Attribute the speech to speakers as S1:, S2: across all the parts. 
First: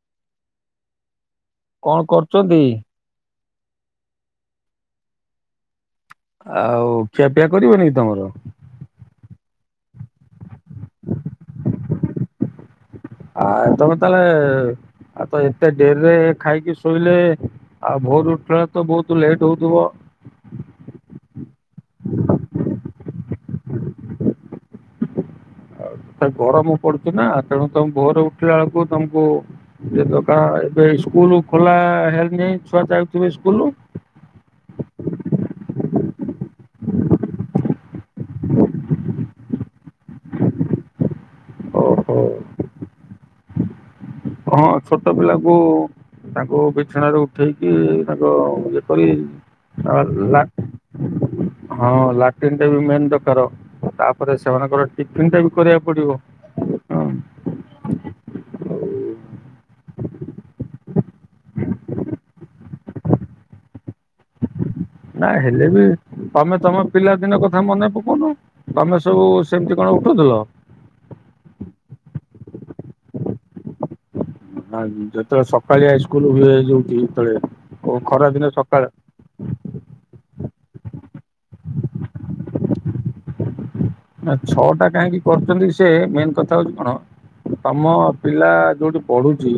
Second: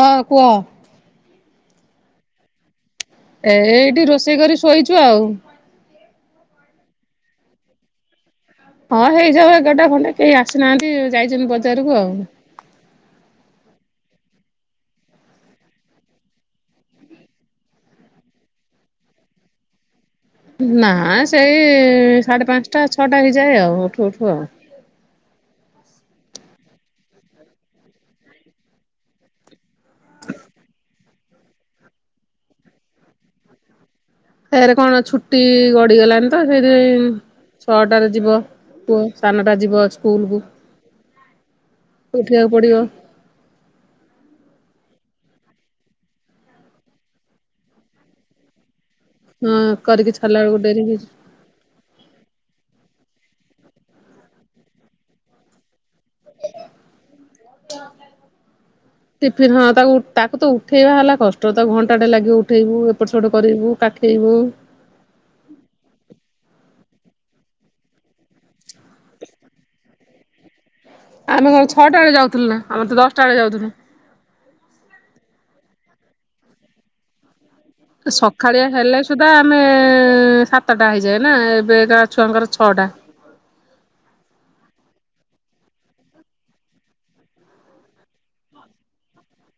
S1: ହଁ କୁହ।
S2: କଣ କରୁଚନ୍ତି?
S1: ଏ ଏଇଠି ରୋଷେଇ କରି ଶୋଇଚୁ ଆଉ।
S2: ଆଉ ଖିଆପିଆ କରିବନି କି ତମର?
S1: ହଁ ହେଇଯାଉ ଏଗାରଟା ଖଣ୍ଡେ କେହି ଆସିନାହାନ୍ତି ଯାଇଛନ୍ତି ବଜାରକୁ ଆଉ।
S2: ଆ ତମେ ତାହେଲେ ଆଉ ତ ଏତେ ଡେର ରେ ଖାଇକି ଶୋଇଲେ ଆଉ ଭୋରୁ ଉଠିଲା ଏଳୁ ତ ବହୁତ ଲେଟ୍ ହଉଥିବ।
S1: ନା ସେଇ ସାଢେ ପାଞ୍ଚଟା ଛଅଟା ହେଇଯାଏ ଆଉ ଉଠୁ ଉଠୁ ଆଉ।
S2: ତ ଗରମୁ ପଡୁଚି ନା ତେଣୁ ତମ ଭୋରୁ ଉଠିଲା ଅଳକୁ ତମକୁ ଏବକା ଏବେ ସ୍କୁଲ ଖୋଲା ହେଲାଇଁ ଛୁଆ ଯାଉଥିବେ ସ୍କୁଲୁ।
S1: ଫେରେ କଣ ଛୁଟି ଗଡିଗଲାଣି ତ ସେଇଥି ଛଅଟାରେ ଯିବ ପୁଅ ସାନଟା ଯିବ ସ୍କୁଲକୁ।
S2: ଓହୋ
S1: ଉଠିବାକୁ ପଡିବ।
S2: ହଁ ଛୋଟ ପିଲାଙ୍କୁ ତାଙ୍କୁ ବିଛଣାରେ ଉଠେଇକି ତାଙ୍କ ଇଏ କରି
S1: ହଁ
S2: ଆ
S1: କରିକି ଛାଡିଲା
S2: ଲା
S1: ବେଳକୁ ଡେରି ହେଇଯିବ।
S2: ହଁ ଲାଟିନ୍ ଟା ବି ମେନ୍ ଦରକାର ତାପରେ ସେମାନଙ୍କର ଟିଫିନ ଟା ବି କରିବାକୁ ପଡିବ। ଉଁ
S1: ଟିଫିିନ ହଁ ତାକୁ ତାକୁ ତ ଉଠେଇବା ହେଲା କଷ୍ଟ ତାକୁ ଘଣ୍ଟାଟେ ଲାଗିବ ଉଠେଇବୁ ଏପଟ ସେପଟ କରିବୁ କାଖ ଖେଇବୁ।
S2: ନା ହେଲେ ବି ତମେ ତମ ପିଲା ଦିନ କଥା ମନେ ପକଉନ ତମେ ସବୁ ସେମିତି କଣ ଉଠୁଥିଲ।
S1: ଆମେ କ ଛଟା ଏଳେ ଯାଉଥିଲୁ ନା ଆମେ ତ ଦଶଟା ଏଳେ ଯାଉଥିଲୁ।
S2: ଯେତେଏଳେ ସକଳିଆ ସ୍କୁଲ ହୁଏ ଯଉଠି ଯେତେଏଳେ
S1: ସଖାଳିଆ ହେଲେ, ସେଟା ଆମେ ସାତଟା ହେଇଯାଏ ନା ଏବେ କା ଛୁଆଙ୍କର ଛଅଟା,
S2: ନା ଛଅ ଟା କାହିଁକି କରୁଛନ୍ତି ସେ ମେନ୍ କଥା ହଉଛି କଣ, ତମ ପିଲା ଯୋଉଠି ପଢ଼ୁଛି,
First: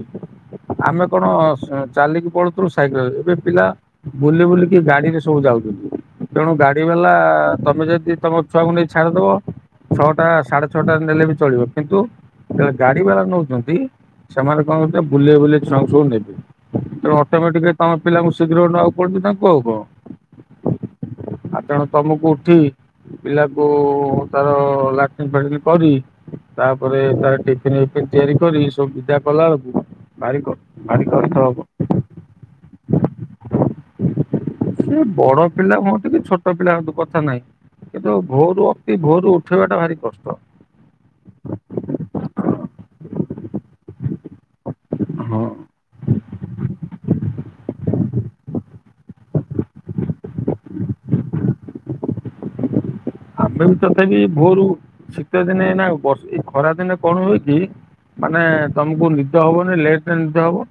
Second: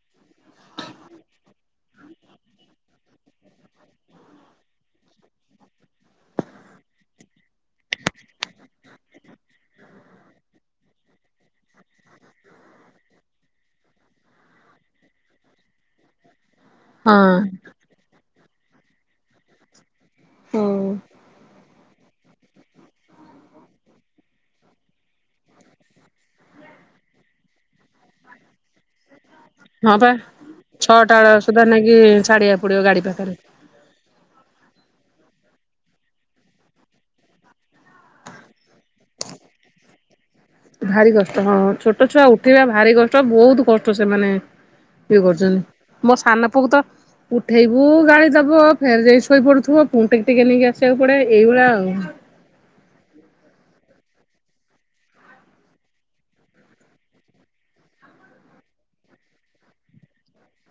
S2: ଆମେ କଣ ହୁଁ ଚାଲିକି ପଳଉଥିଲୁ ସାଇକେଲ ରେ ଏବେ ପିଲା, ବୁଲି ବୁଲିକି ଗାଡ଼ି ରେ ସବୁ ଯାଉଛନ୍ତି, ତେଣୁ ଗାଡ଼ି ବାଲା ତମେ ଯଦି ତମ ଛୁଆକୁ ନେଇଛ, ଛାଡ଼ୁ ଦବ ଛଅଟା ସାଢ଼େ ଛଅଟା ନେଲେ ବି ଚଳିବ କିନ୍ତୁ, ଯେତେବେଳେ ଗାଡ଼ି ବାଲା ନେଉଛନ୍ତି ସେମାନେ କଣ କରଉଥିଲେ ବୁଲେଇ-ବୁଲେଇ ଛୁଆଙ୍କୁ ସବୁ ନେବେ, ତେଣୁ
S1: ହଁ।
S2: ଅଟୋମେଟିକ ତମ ପିଲାଙ୍କୁ ଶୀଘ୍ର ନବାକୁ ପଡନ୍ତି ନା କୁହଉ କଣ,
S1: ହଉ,
S2: ଆଉ ତେଣୁ ତମକୁ ଉଠି, ପିଲାକୁ ତାର ଲାଟ୍ରିଙ୍କ୍ ଫାଟ୍ରିଙ୍କ୍ କରି ତାପରେ ତାଟି ଏ ଟିପ୍ ତିଆରି କରି ସବୁ ବିଦା କଲା ବେଳକୁ
S1: ହଁ ପା
S2: ଭାରି କ ଭାରି କଷ୍ଟ ହବ,
S1: ହୁଁ ଛାଡ଼ିବା କୁ ପଡ଼ିବ ଗାଡ଼ି ପାଖରେ,
S2: ସେ ବଡ଼ ପିଲା ମ ଟିକେ ଛୋଟ ପିଲା ହୁଁ କଥା ନାହିଁ କିନ୍ତୁ ଭୋରୁ ଅତି ଭୋରୁ ଉଠେଇବାଟା ଭାରି କଷ୍ଟ,
S1: ଭାରି କଷ୍ଟ ହଁ ଛୋଟ ଛୁଆ ଉଠିବା ଭାରି କଷ୍ଟ ବହୁତ୍ କଷ୍ଟ ସେମାନେ, ଏ
S2: ହଁ।
S1: କରୁଛନ୍ତି ମୋ ସାନ ପୁଅକୁ ତ ଉଠେଇବୁ ଗାଳି ଦବୁ, ଖାଲି ଯାଇ ଶୋଇ ପଡ଼ୁଥିବ ପୁଣି ଟେକି-ଟେକି ନେଇକି ଆସିବାକୁ ପଡ଼ିବ ଏଇଭଳିଆ ଆଉ,
S2: ଆମେ ବି ତଥାପି ଭୋରୁ ଶୀତ ଦିନେ ନା ବର୍ଷି ଏ ଖରା ଦିନେ କଣ ହୁଏ କି, ମାନେ ତମକୁ ନିଦ ହବନି ଲେଟରେ ନିଦ ହବ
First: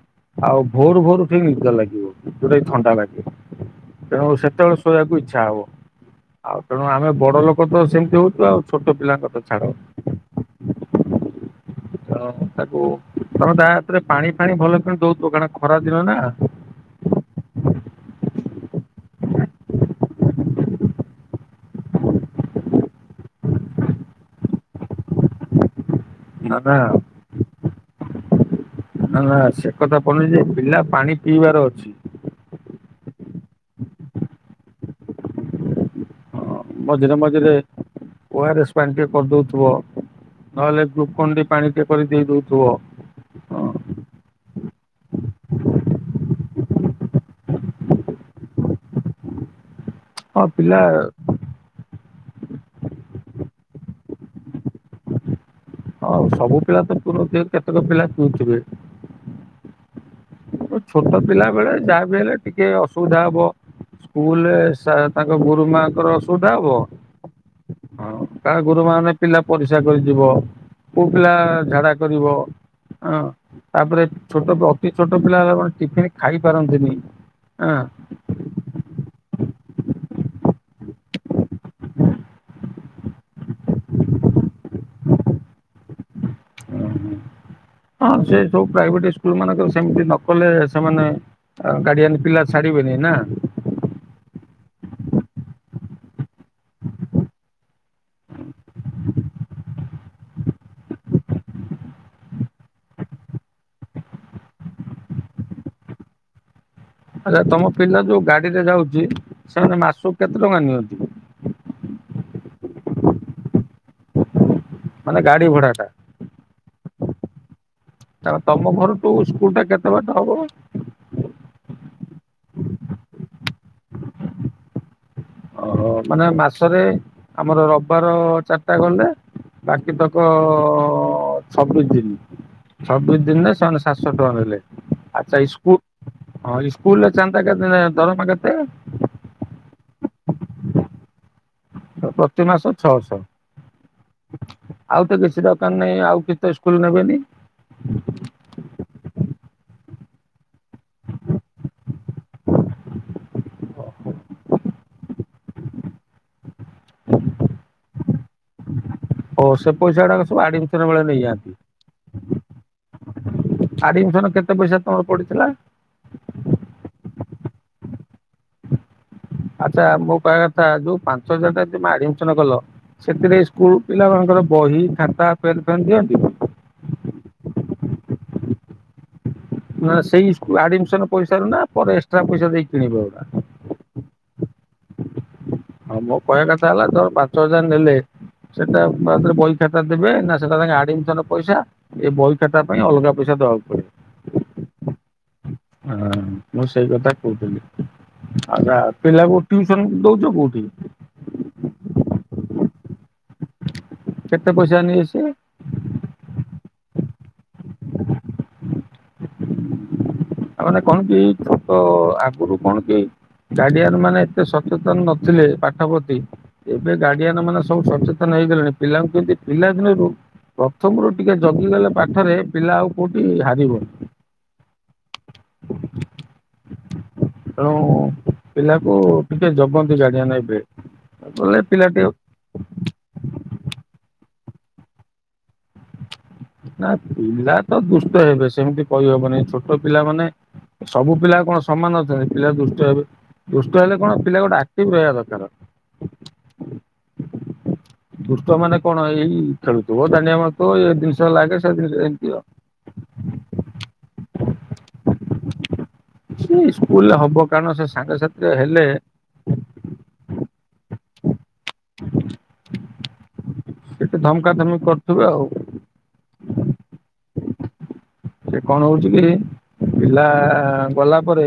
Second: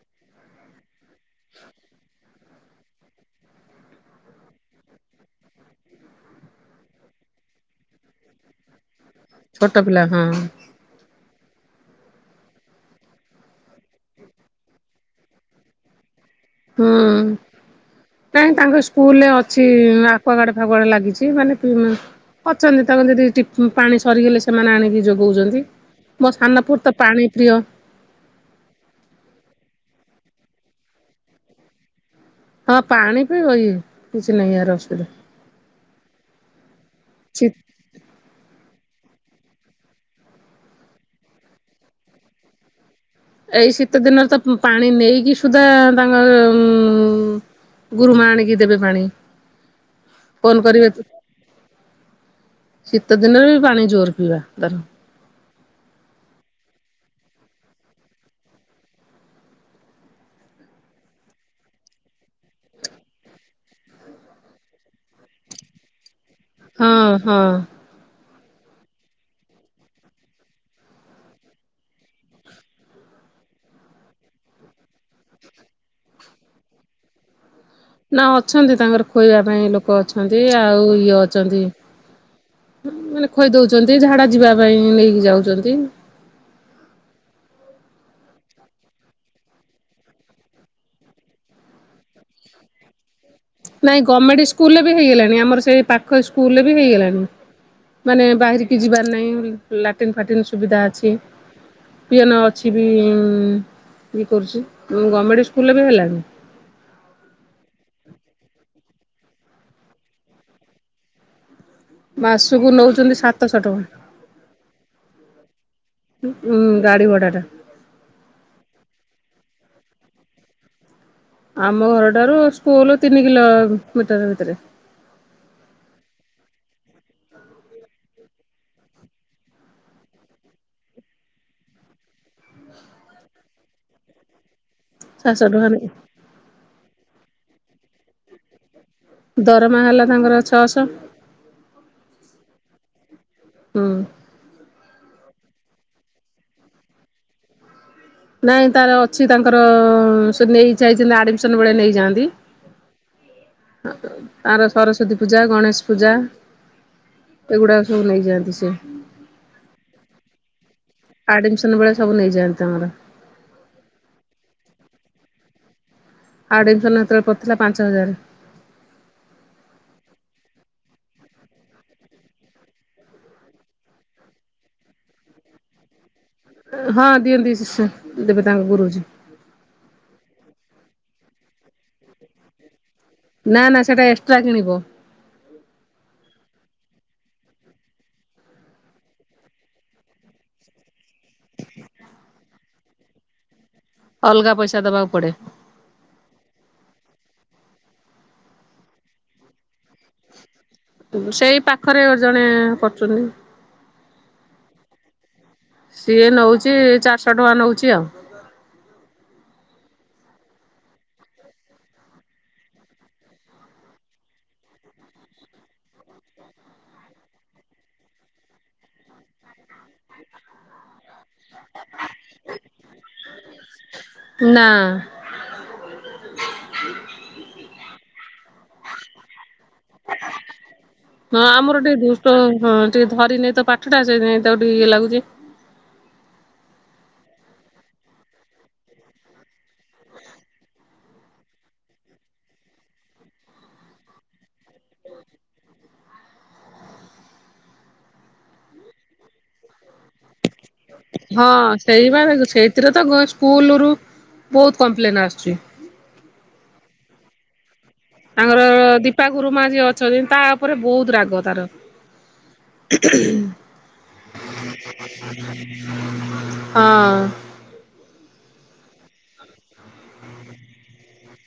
S2: ଆଉ ଭୋର-ଭୋର ସେଠିକ ନିଦ ଲାଗିବ, ଯୋଉଟା କି ଥଣ୍ଡା ବାଗେ ତେଣୁ ସେତେବେଳେ ଶୋଇବାକୁ ଇଚ୍ଛା ହବ ଆଉ ତେଣୁ ଆମେ, ବଡ଼ ଲୋକ ତ ସେମିତି ହଉଛି ଆଉ ଛୋଟ ପିଲାଙ୍କ ତ ଛାଡ଼,
S1: ଲା ହଁ,
S2: ତାକୁ ତମେ ତାହା ହାତରେ ପାଣି ଫାଣି ଭଲ କିଣି ଦଉଥିବ କାର ଖରା ଦିନ ନା,
S1: ହୁଁ, ନାଇଁ ତାଙ୍କ ସ୍କୁଲରେ ଅଛି ଆଖୁଆଗାଡେ ଫାଗୁଆଡେ ଲାଗିଛି ମାନେ, ଅଛନ୍ତି ତାଙ୍କ ଯଦି ଟିପ୍ ପାଣି ସରିଗଲେ ସେମାନେ ଆଣିକି ଯୋଗଉଛନ୍ତି, ମୋ
S2: ନା ନା
S1: ସାନପୁର ତ ପାଣି ପ୍ରିୟ,
S2: ନା-ନା ସେ କଥା ପଡୁନି ଯେ ପିଲା ପାଣି ପିଇବାର ଅଛି,
S1: ହଁ ପାଣି ବି ଯେ କିଛି ନାହିଁ ଏହାର ଅସୁବିଧା, ଶୀ
S2: ମଝିରେ-ମଝିରେ ଓର ଏସ୍ ପାଣି ଟ କରିଦଉଥିବ, ନହେଲେ ଗୁକଣ୍ଡି ପାଣି ଟେ କରି ଦେଇଦଉଥିବ,
S1: ଏଇ ଶୀତ ଦିନରେ ତ ଉଁ ପାଣି ନେଇକି ସୁଧା ତାଙ୍କର ଉଁ, ଗୁରୁମା ଆଣିକି ଦେବେ ପାଣି
S2: ହଁ
S1: କଣ
S2: ପିଲା
S1: କରିବେ, ଶୀତ ଦିନରେ ବି ପାଣି ଜୋର ପିଇବା ଧର,
S2: ହଁ ସବୁ ପିଲା ତ ପୁରନ୍ତି କେତେକ ପିଲା କିଥିବେ, ଛୋଟ ପିଲା ବେଳେ ଯାହାବି ହେଲେ ଟିକେ ଅସୁବିଧା ହବ, ସ୍କୁଲରେ ତାଙ୍କ ଗୁରୁ ମାଙ୍କର ଅସୁବିଧା ହବ,
S1: ହଁ ହଁ।
S2: ହଁ କାହା ଗୁରୁମା ମାନେ ପିଲା ପରିସା କରି ଯିବ କୋଉ ପିଲା ଝାଡ଼ା କରିବ, ହଁ ତାପରେ ଛୋଟ ତ, ଏ ଛୋଟ ପିଲା ହେଲା ଟିଫନ୍ ଖାଇ ପାରନ୍ତି ହେନା,
S1: ନା ଅଛନ୍ତି ତାଙ୍କର ଖୋଇବା ପାଇଁ ଲୋକ ଅଛନ୍ତି ଆଉ ଇଏ ଅଛନ୍ତି, ମାନେ ଖଇ ଦଉଛନ୍ତି ଝାଡ଼ା ଯିବା ପାଇଁ ନେଇକି ଯାଉଛନ୍ତି,
S2: ହଁ ସେ ସବୁ ପ୍ରାଇଭେଟ ସ୍କୁଲ ମାନଙ୍କ ସେମିତି ନ କଲେ ସେମାନେ ଗାଡିଆନ ପିଲା ଛାଡିବେନି ନା
S1: ନାଇଁ ଗଭର୍ଣ୍ଣମେଣ୍ଟ ସ୍କୁଲ ରେ ବି ହେଇଗଲାଣି ଆମର ସେଇ ପାଖ ସ୍କୁଲରେ ବି ହେଇଗଲାଣି ମାନେ ବାହାରିକି ଯିବାର ନାହିଁ ଲାଟିନ୍ ଫାଟିନ୍ ସୁବିଧା ଅଛି ପିଅନ ଅଛି ବି ଇଏ କରୁଛି ଗଭର୍ଣ୍ଣମେଣ୍ଟ ସ୍କୁଲରେ ବି ହେଲାନି
S2: ଆଛା ତମ ପିଲା ଯୋଉ ଗାଡିରେ ଯାଉଛି ସେମାନେ ମାସକୁ କେତେ ଟଙ୍କା ନିଅନ୍ତି?
S1: ମାସକୁ ନଉଛନ୍ତି ସାତଶହ ଟଙ୍କା।
S2: ମାନେ ଗାଡି ଭଡ଼ାଟା?
S1: ଗାଡ଼ି ଭଡ଼ାଟା।
S2: ତା ତମ ଘର ଠୁ ସ୍କୁଲ ଟା କେତେ ବାଟ ହବ?
S1: ଆମ ଘରଠାରୁ ସ୍କୁଲ ତିନି କିଲୋ ମିଟର ଭିତରେ
S2: ଓହୋ ମାନେ ମାସରେ ଆମର ରବିବାର ଚାରିଟା ଗଲେ ବାକି ତକ ଛବିଶ ଦିନି ଛବିଶ ଦିନରେ ସେମାନେ ସାତଶହ ଟଙ୍କା ନେଲେ ଆଚ୍ଛା
S1: ସାତଶହ ଟଙ୍କା
S2: ଇସକୁଲ
S1: ନେଇ
S2: ହଁ ସ୍କୁଲ ଚାନ୍ଦା କେତେ ଦରମା କେତେ?
S1: ଦରମା ହେଲା ତାଙ୍କର ଛଅଶହ।
S2: ପ୍ରତି ମାସ ଛଅ
S1: ହୁଁ।
S2: ସହ ଆଉ ତ କିଛି ଦୋକାନ ନାହିଁ ଆଉ କିଛି ତ ସ୍କୁଲ ନେବେନି
S1: ନାଇଁ ତାର ଅଛି ତାଙ୍କର ସେ ନେଇ ଯାଇଛନ୍ତି ଆଡମିସନ ବେଳେ ନେଇଯାଆନ୍ତି ତାର ସରସ୍ଵତୀ ପୂଜା ଗଣେଶ ପୂଜା ସେଗୁଡାକ ସବୁ ନେଇଯାଆନ୍ତି ସେ
S2: ଓ ସେ ପଇସା ଗୁଡାକ ସବୁ ଆଡମିସନ ବେଳେ ନେଇଯାଆନ୍ତି?
S1: ଆଡମିସନ ବେଳେ ସବୁ ନେଇଯାଆନ୍ତି ତାଙ୍କର
S2: ଆାଡିସନ କେତେ ପଇସା ତମର ପଡିଥିଲା?
S1: ଆଡ଼ମିସନ୍ ସେତେବେଳେ ପଡ଼ିଥିଲା ପାଞ୍ଚ ହଜାର।
S2: ଆଚ୍ଛା ମୁଁ କହିବା କଥା ଯୋଉ ପାଞ୍ଚ ହଜାର ଟା ତମେ ଆଡମିସନ କଲ ସେଥିରେ ସ୍କୁଲ ପିଲାମାନଙ୍କର ବହି ଖାତା ପେନ୍ ଫେନ୍ ଦିଅନ୍ତି?
S1: ହଁ ଦିଅନ୍ତି ଶିଷ୍ୟ ଦେବେ ତାଙ୍କ ଗୁରୁଜୀ।
S2: ନା ସେଇ ସ୍କୁଲ ଆଡମିସନ ପଇସ ରୁ ନା ପରେ ଏକ୍ସଟା ପଇସା ଦେଇ କିଣିବେ ଏଗୁଡା?
S1: ନା ନା ସେଇଟା ଏକ୍ସଟ୍ରା କିଣିବ।
S2: ହଁ ମୋ କହିବା କଥା ହେଲା ତମର ପାଞ୍ଚ ହଜାର ନେଲେ ସେଟା ତାରେ ବହି ଖାତା ଦେବେ ନା ସେଟା ତା ଆଡମିନ ପଇସା ଏ ବହି ଖାତା ପାଇଁ ଅଲଗା ପଇସା ଦବାକୁ ପଡିବ।
S1: ଅଲଗା ପଇସା ଦବାକୁ ପଡେ।
S2: ହଁ ମୁଁ ସେଇ କଥା କହୁଥିଲି ଆଛା ପିଲା କୁ ଟିଉସନ ଦଉଛ କୋଉଠି?
S1: ସେଇ ପାଖରେ ଜଣେ କରୁଛନ୍ତି
S2: କେତେ ପଇସା ନିଏ ସେ?
S1: ସିଏ ନଉଛି ଚାରିଶହ ଟଙ୍କା ନଉଛି ଆଉ
S2: ଆ ମାନେ କଣ କି ଛୋଟ ଆଗରୁ କଣ କି ଗାଡିଆର ମାନେ ଏତେ ସଚେତନ ନଥିଲେ ପାଠ ପ୍ରତି ଏବେ ଗାଡିଆନ ମାନେ ସବୁ ସଚେତନ ହେଇଗଲେଣି ପିଲାଙ୍କୁ କେମିତି ପିଲାଦିନରୁ ପ୍ରଥମରୁ ଟିକେ ଜଗିଗଲେ ପାଠରେ ପିଲା ଆଉ କୋଉଠି ହାରିବନି
S1: ନା।
S2: [inaudible] ତେଣୁ ପିଲାକୁ ଟିକେ ଜଗନ୍ତି ଗାଡିଆନ ଏବେ ନହେଲେ ପିଲା ଟେ
S1: ଓହୋ ଟିକେ ଧରି ନେଇ ତ ପାଠଟା ସୋଇ ତ ଟିକେ ଇଏ ଲାଗୁଛି
S2: ନା ପିଲା ତ ଦୁଷ୍ଟ ହେବେ ସେମିତି କହିହବନି ଛୋଟ ପିଲାମାନେ ସବୁ ପିଲା କଣ ସମାନ ଅଛନ୍ତି ପିଲା ଦୁଷ୍ଟ ହେବେ ଦୁଷ୍ଟ ହେଲେ କଣ ପିଲା ଗୋଟେ ଆକ୍ଟିଭ ରହିବା ଦରକାର। ଦୁଷ୍ଟ ମାନେ କଣ ଏଇ ଖେଳୁଥିବ ଦାଣ୍ଡିଆ ମାରୁଥିବ ଏ ଜିନିଷ ଲାଗେ ସେ ଜିନିଷ ଲାଗେଏମିତି ଆଉ।
S1: ଏଥିରେ ତ ସ୍କୁଲରୁ ବହୁତ୍ କମ୍ପ୍ଲେନ୍ ଆସୁଛି।
S2: ସେ ଇସ୍କୁଲରେ ହବ କାରଣ ସେ ସାଙ୍ଗସାଥି ହେଲେ
S1: ତା ଗୁରୁମା ଯିଏ ଅଛନ୍ତି ତା ଉପରେ ବହୁତ ରାଗ ତାର।
S2: ସେତ ଧମକା ଧମକି କରୁଥିବେ ଆଉ।
S1: ହଁ।
S2: ସେ କଣ ହୋଉଚି କି ପିଲା ଗଲା ପରେ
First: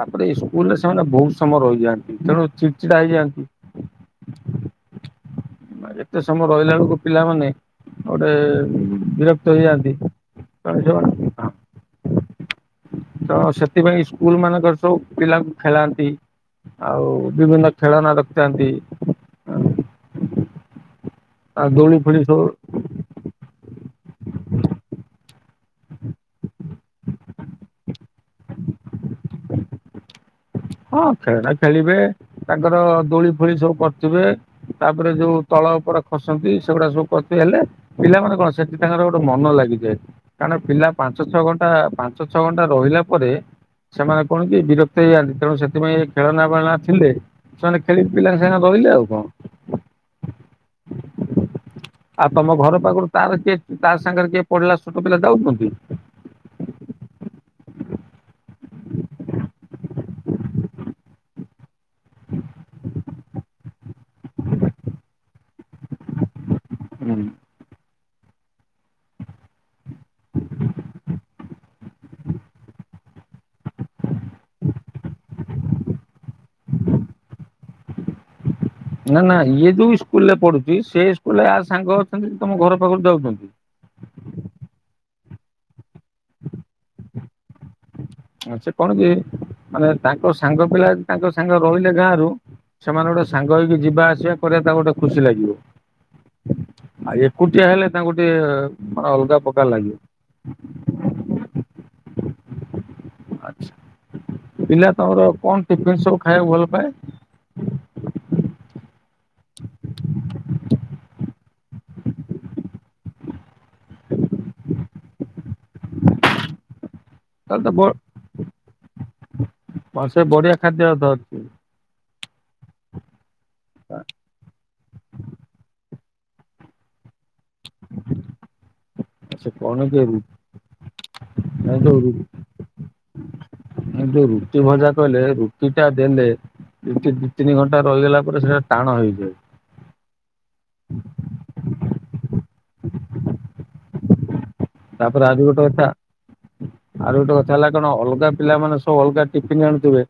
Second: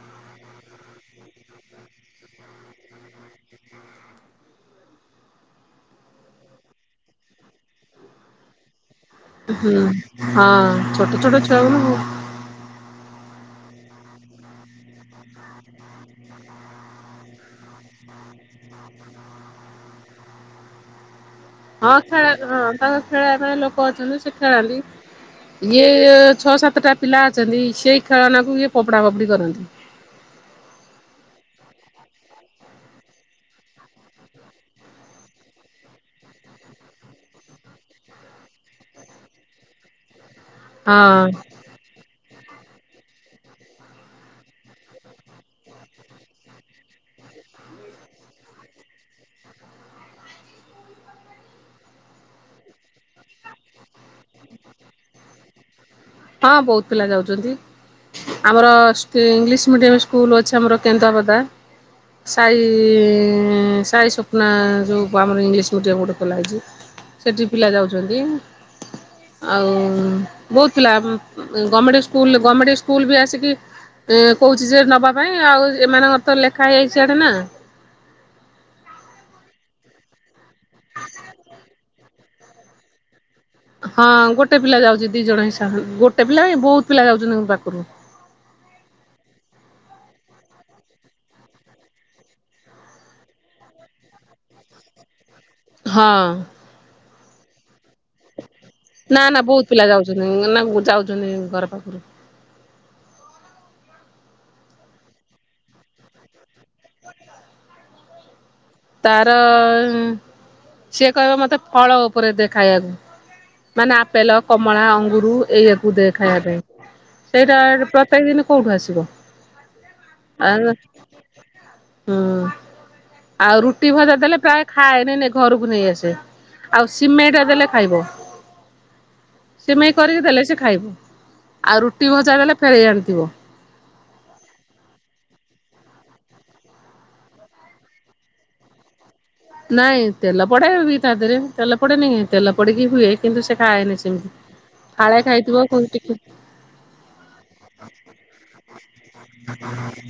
S2: ତାପରେ ଇସ୍କୁଲ ରେ ସେମାନେ ବହୁତ୍ ସମୟ ରହିଯାଆନ୍ତି ତେଣୁ ଚିଡ଼ିଚିଡା ହେଇଯାଆନ୍ତି। ଏତେ ସମୟ ରହିଲା ବେଳକୁ ପିଲାମାନେ ଗୋଟେ ବି
S1: ହୁଁ ହଁ ଛୋଟ ଛୋଟ ଛୁଆ ଙ୍କୁ
S2: ତ ସେଥିପାଇଁ ଇସ୍କୁଲ ମାନଙ୍କରେ ସବୁ ପିଲାଙ୍କୁ ଖେଳାନ୍ତି। ଆଉ ବିଭିନ୍ନ ଖେଳନା ରଖିଥାନ୍ତି। ଆଉ
S1: ହଁ
S2: ଦୋଳି ଫୋଳି
S1: ଖେଳ
S2: ସବୁ
S1: ହଁ ତାଙ୍କ ଖେଳେଇବା ପାଇଁ ଲୋକ ଅଛନ୍ତି ସେ ଖେଳାନ୍ତି। ଇଏ ଛଅ ସାତଟା ପିଲା ଅଛନ୍ତି ସେଇ ଖେଳନାକୁ ଇଏ ଫୋପଡା ଫୋପଡି କରନ୍ତି।
S2: ହଁ ଖେଳନା ଖେଳିବେ ତାଙ୍କର ଦୋଳି ଫୋଳି ସବୁ କରୁଥିବେ। ତାପରେ ଯୋଉ ତଳ ଉପରେ ଖସନ୍ତି ସେଗୁଡା ସବୁ ଖସି ହେଲେ। ପିଲାମାନେ କଣ ସେଠି ତାଙ୍କର ଗୋଟେ ମନ ଲାଗିଯାଏ କାରଣ ପିଲା ପାଞ୍ଚ
S1: ହଁ
S2: ଛଅ ଘଣ୍ଟା ପା ପାଞ୍ଚ ଛଅ ଘଣ୍ଟା ରହିଲା ପରେ ସେମାନେ କଣ କି ବିରକ୍ତ ହେଇଯାଆନ୍ତି। ତେଣୁ ସେଥିପାଇଁ ଖେଳନା ବେଳନା ଥିଲେ ସେମାନେ ଖେଳିକି ପିଲାଙ୍କ ସାଙ୍ଗେ ରହିଲେ ଆଉ କଣ। ଆଉ ତମ ଘର ପାଖରୁ ତାର କିଏ ତା ସାଙ୍ଗରେ କିଏ ପଢିଲା ଛୋଟ ପିଲା ଯାଉଛନ୍ତି।
S1: ହଁ ବହୁତ୍ ପିଲା ଯାଉଛନ୍ତି। ଆମର ଇଂଲିଶ ମିଡିୟମ ସ୍କୁଲ ଅଛି ଆମର କେନ୍ଦ୍ରାପଦା। ସାହି ସାଇ ସ୍ୱପ୍ନା ଯୋଉ ଆମର ଇଂଲିଶ ମିଡିୟମ୍ ଗୋଟେ ଖଲାହେଇଛି। ସେଠି ପିଲା ଯାଉଚନ୍ତି। ଆଉ ବହୁତ ପିଲା ଗମେଣ୍ଟ ସ୍କୁଲ ଗମେଣ୍ଟ ସ୍କୁଲ ବି ଆସିକି ଏ କହୁଛି ସେ ନବା ପାଇଁ ଆଉ ଏମାନଙ୍କର ତ ଲେଖା ହେଇଯାଇଛି ଇଆଡେ ନାଁ।
S2: ନାଁ ନାଁ ଇଏ ଯୋଉ ଇସ୍କୁଲ ରେ ପଢୁଛି ସେଇ ସ୍କୁଲ ରେ ଆ ସାଙ୍ଗ ଅଛନ୍ତି ତମ ଘର ପାଖରୁ ଯାଉଛନ୍ତି।
S1: ହଁ ଗୋଟେ ପିଲା ଯାଉଛି ଦି ଜଣ ହିସାବ ଗୋଟେ ପିଲା କାଇଁ ବହୁତ୍ ପିଲା ଯାଉଛନ୍ତି ଏଇ ପାଖରୁ।
S2: ଆଚ୍ଛା କଣ କି ମାନେ ତାଙ୍କ ସାଙ୍ଗ ପିଲା ଯଦି ତାଙ୍କ ସାଙ୍ଗରେ ରହିଲେ ଗାଁ ରୁ ସେମାନେ ଗୋଟେ ସାଙ୍ଗ ହେଇକି ଯିବା ଆସିବା କରିବା ତାକୁ ଗୋଟେ ଖୁସି ଲାଗିବ।
S1: ହଁ।
S2: ଆଉ ଏକୁଟିଆ ହେଲେ ତାଙ୍କୁ ଟିକେ ମାନେ
S1: ନାଁ
S2: ଅଲଗା
S1: ନାଁ
S2: ପ୍ରକାର
S1: ବହୁତ୍ ପିଲା
S2: ଲାଗିବ
S1: ଯାଉଛନ୍ତି ନାଁ ଯାଉଛନ୍ତି ଘର ପାଖରୁ।
S2: ଆଛା ପିଲା ତମର କଣ ଟିଫନ୍ ସବୁ ଖାଇବାକୁ ଭଲ ପାଏ?
S1: ତାର ସିଏ କହିବ ମତେ ଫଳ ଉପରେ ଦେ ଖାଇବାକୁ। ମାନେ ଆପେଲ, କମଳା, ଅଙ୍ଗୁର ଏଇଆକୁ ଦେ ଖାଇବା ପାଇଁ। ସେଇଟା
S2: ତାହେଲେ ତ
S1: ପ୍ରତ୍ୟେକ ଦିନ କୋଉଠୁ ଆସିବ?
S2: ବ ସେ ବଢିଆ
S1: ଆ
S2: ଖାଦ୍ୟ ଧରିଛି
S1: ହୁଁ ଆଉ ରୁଟି ଭଜା ଦେଲେ ପ୍ରାୟ ଖାଏନି ଘରକୁ ନେଇ ଆସେ। ଆଉ ସିମେଇଟା ଦେଲେ ଖାଇବ
S2: ସେ କଣ
S1: ସିମେଇ
S2: କି
S1: କରିକି ଦେଲେ ସେ ଖାଇବ। ଆଉ
S2: ଯୋଉ
S1: ରୁଟି ଭଜା ଦେଲେ ଫେରେଇ ଆଣିଥିବ।
S2: ଏ ଯୋଉ ରୁଟି ଭଜା କହିଲେ ରୁଟି ଟା ଦେଲେ ରୁଟି ଦି ତିନି ଘଣ୍ଟା ରହିଗଲା ପରେ ସେଇଟା ଟାଣ ହେଇଯାଏ।
S1: ନାଇଁ ତେଲ ପଡେ ବି ତା ଦେହରେ ତେଲ ପଡେନି କି ତେଲ ପଡିକି ହୁଏ କିନ୍ତୁ ସେ ଖାଏନି ସେମିତି। ଫାଳେ
S2: ତାପରେ ଆଉ ବି
S1: ଖାଇଥିବ
S2: ଗୋଟେ
S1: ପୁଣି
S2: କଥା
S1: ଟିକେ
S2: ଆଉରି ଗୋଟେ କଥା ହେଲା କଣ ଅଲଗା ପିଲାମାନେ ସବୁ ଅଲଗା ଟିଫନ୍ ଆଣୁଥିବେ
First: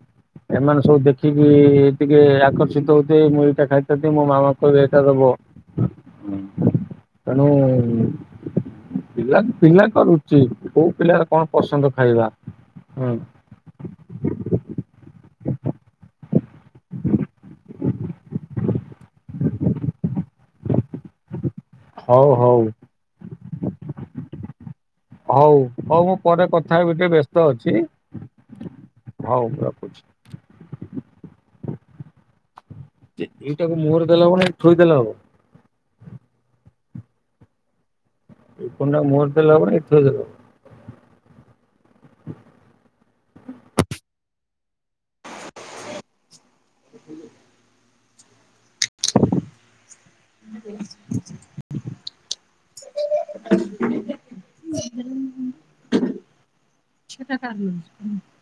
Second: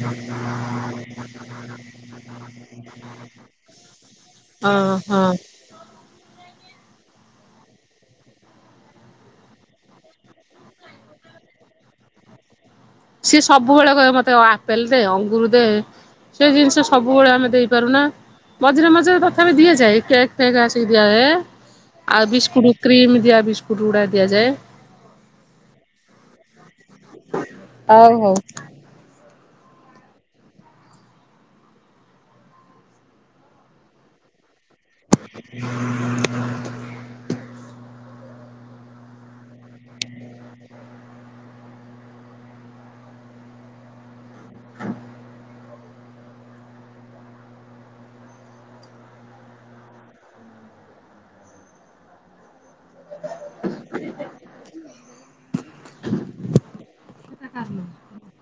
S2: ଏମାନେ ସବୁ ଦେ ଦେଖିକି ଟିକେ ଆକର୍ଷିତ ହଉଥିଏ ମୁଁ ଏଇଟା ଖାଇଥାନ୍ତି ମୋ ମାମା
S1: ହଁ
S2: କହିବେ ଏଟା
S1: ହଁ
S2: ଦବ। ତେଣୁ ପିଲା ପିଲାଙ୍କ ରୁଚି କୋଉ ପିଲାର କଣ ପସନ୍ଦ ଖାଇବା ହୁଁ।
S1: ସିଏ ସବୁବେଳେ କହିବ ମତେ ଆପେଲ ଦେ ଅଙ୍ଗୁର ଦେ। ସେ ଜିନିଷ ସବୁବେଳେ ଆମେ ଦେଇପାରୁନା। ମଝିରେ ମଝିରେ ତଥାପି ଦିଆଯାଏ କେକ୍ ଫେକ୍ ଆସିକି ଦିଆଯାଏ। ଆଉ
S2: ହଉ ହଉ
S1: ବିସ୍କୁଟ କ୍ରିମ ଦିଆ ବିସ୍କୁଟ ଉଡା ଦିଆଯାଏ।
S2: ହଉ ହଉ ମୁଁ ପରେ କଥା ହେବି ଟିକେ ବ୍ୟସ୍ତ ଅଛି।
S1: ହଉ ହଉ।
S2: ହଉ ରଖୁଛି। ଏଇଟା କୁ ମୁହଁରେ ଦେଲେ ହବନା ଏଇଠି ଥୋଇ ଦେଲେ ହବ।
S1: [inaudible]
S2: ଏକଣ୍ଡା ମୋର ଦେଲେ ହବ ନା [inaudible] [inaudible]
S1: [inaudible]
S2: [inaudible] [inaudible] [inaudible] [inaudible]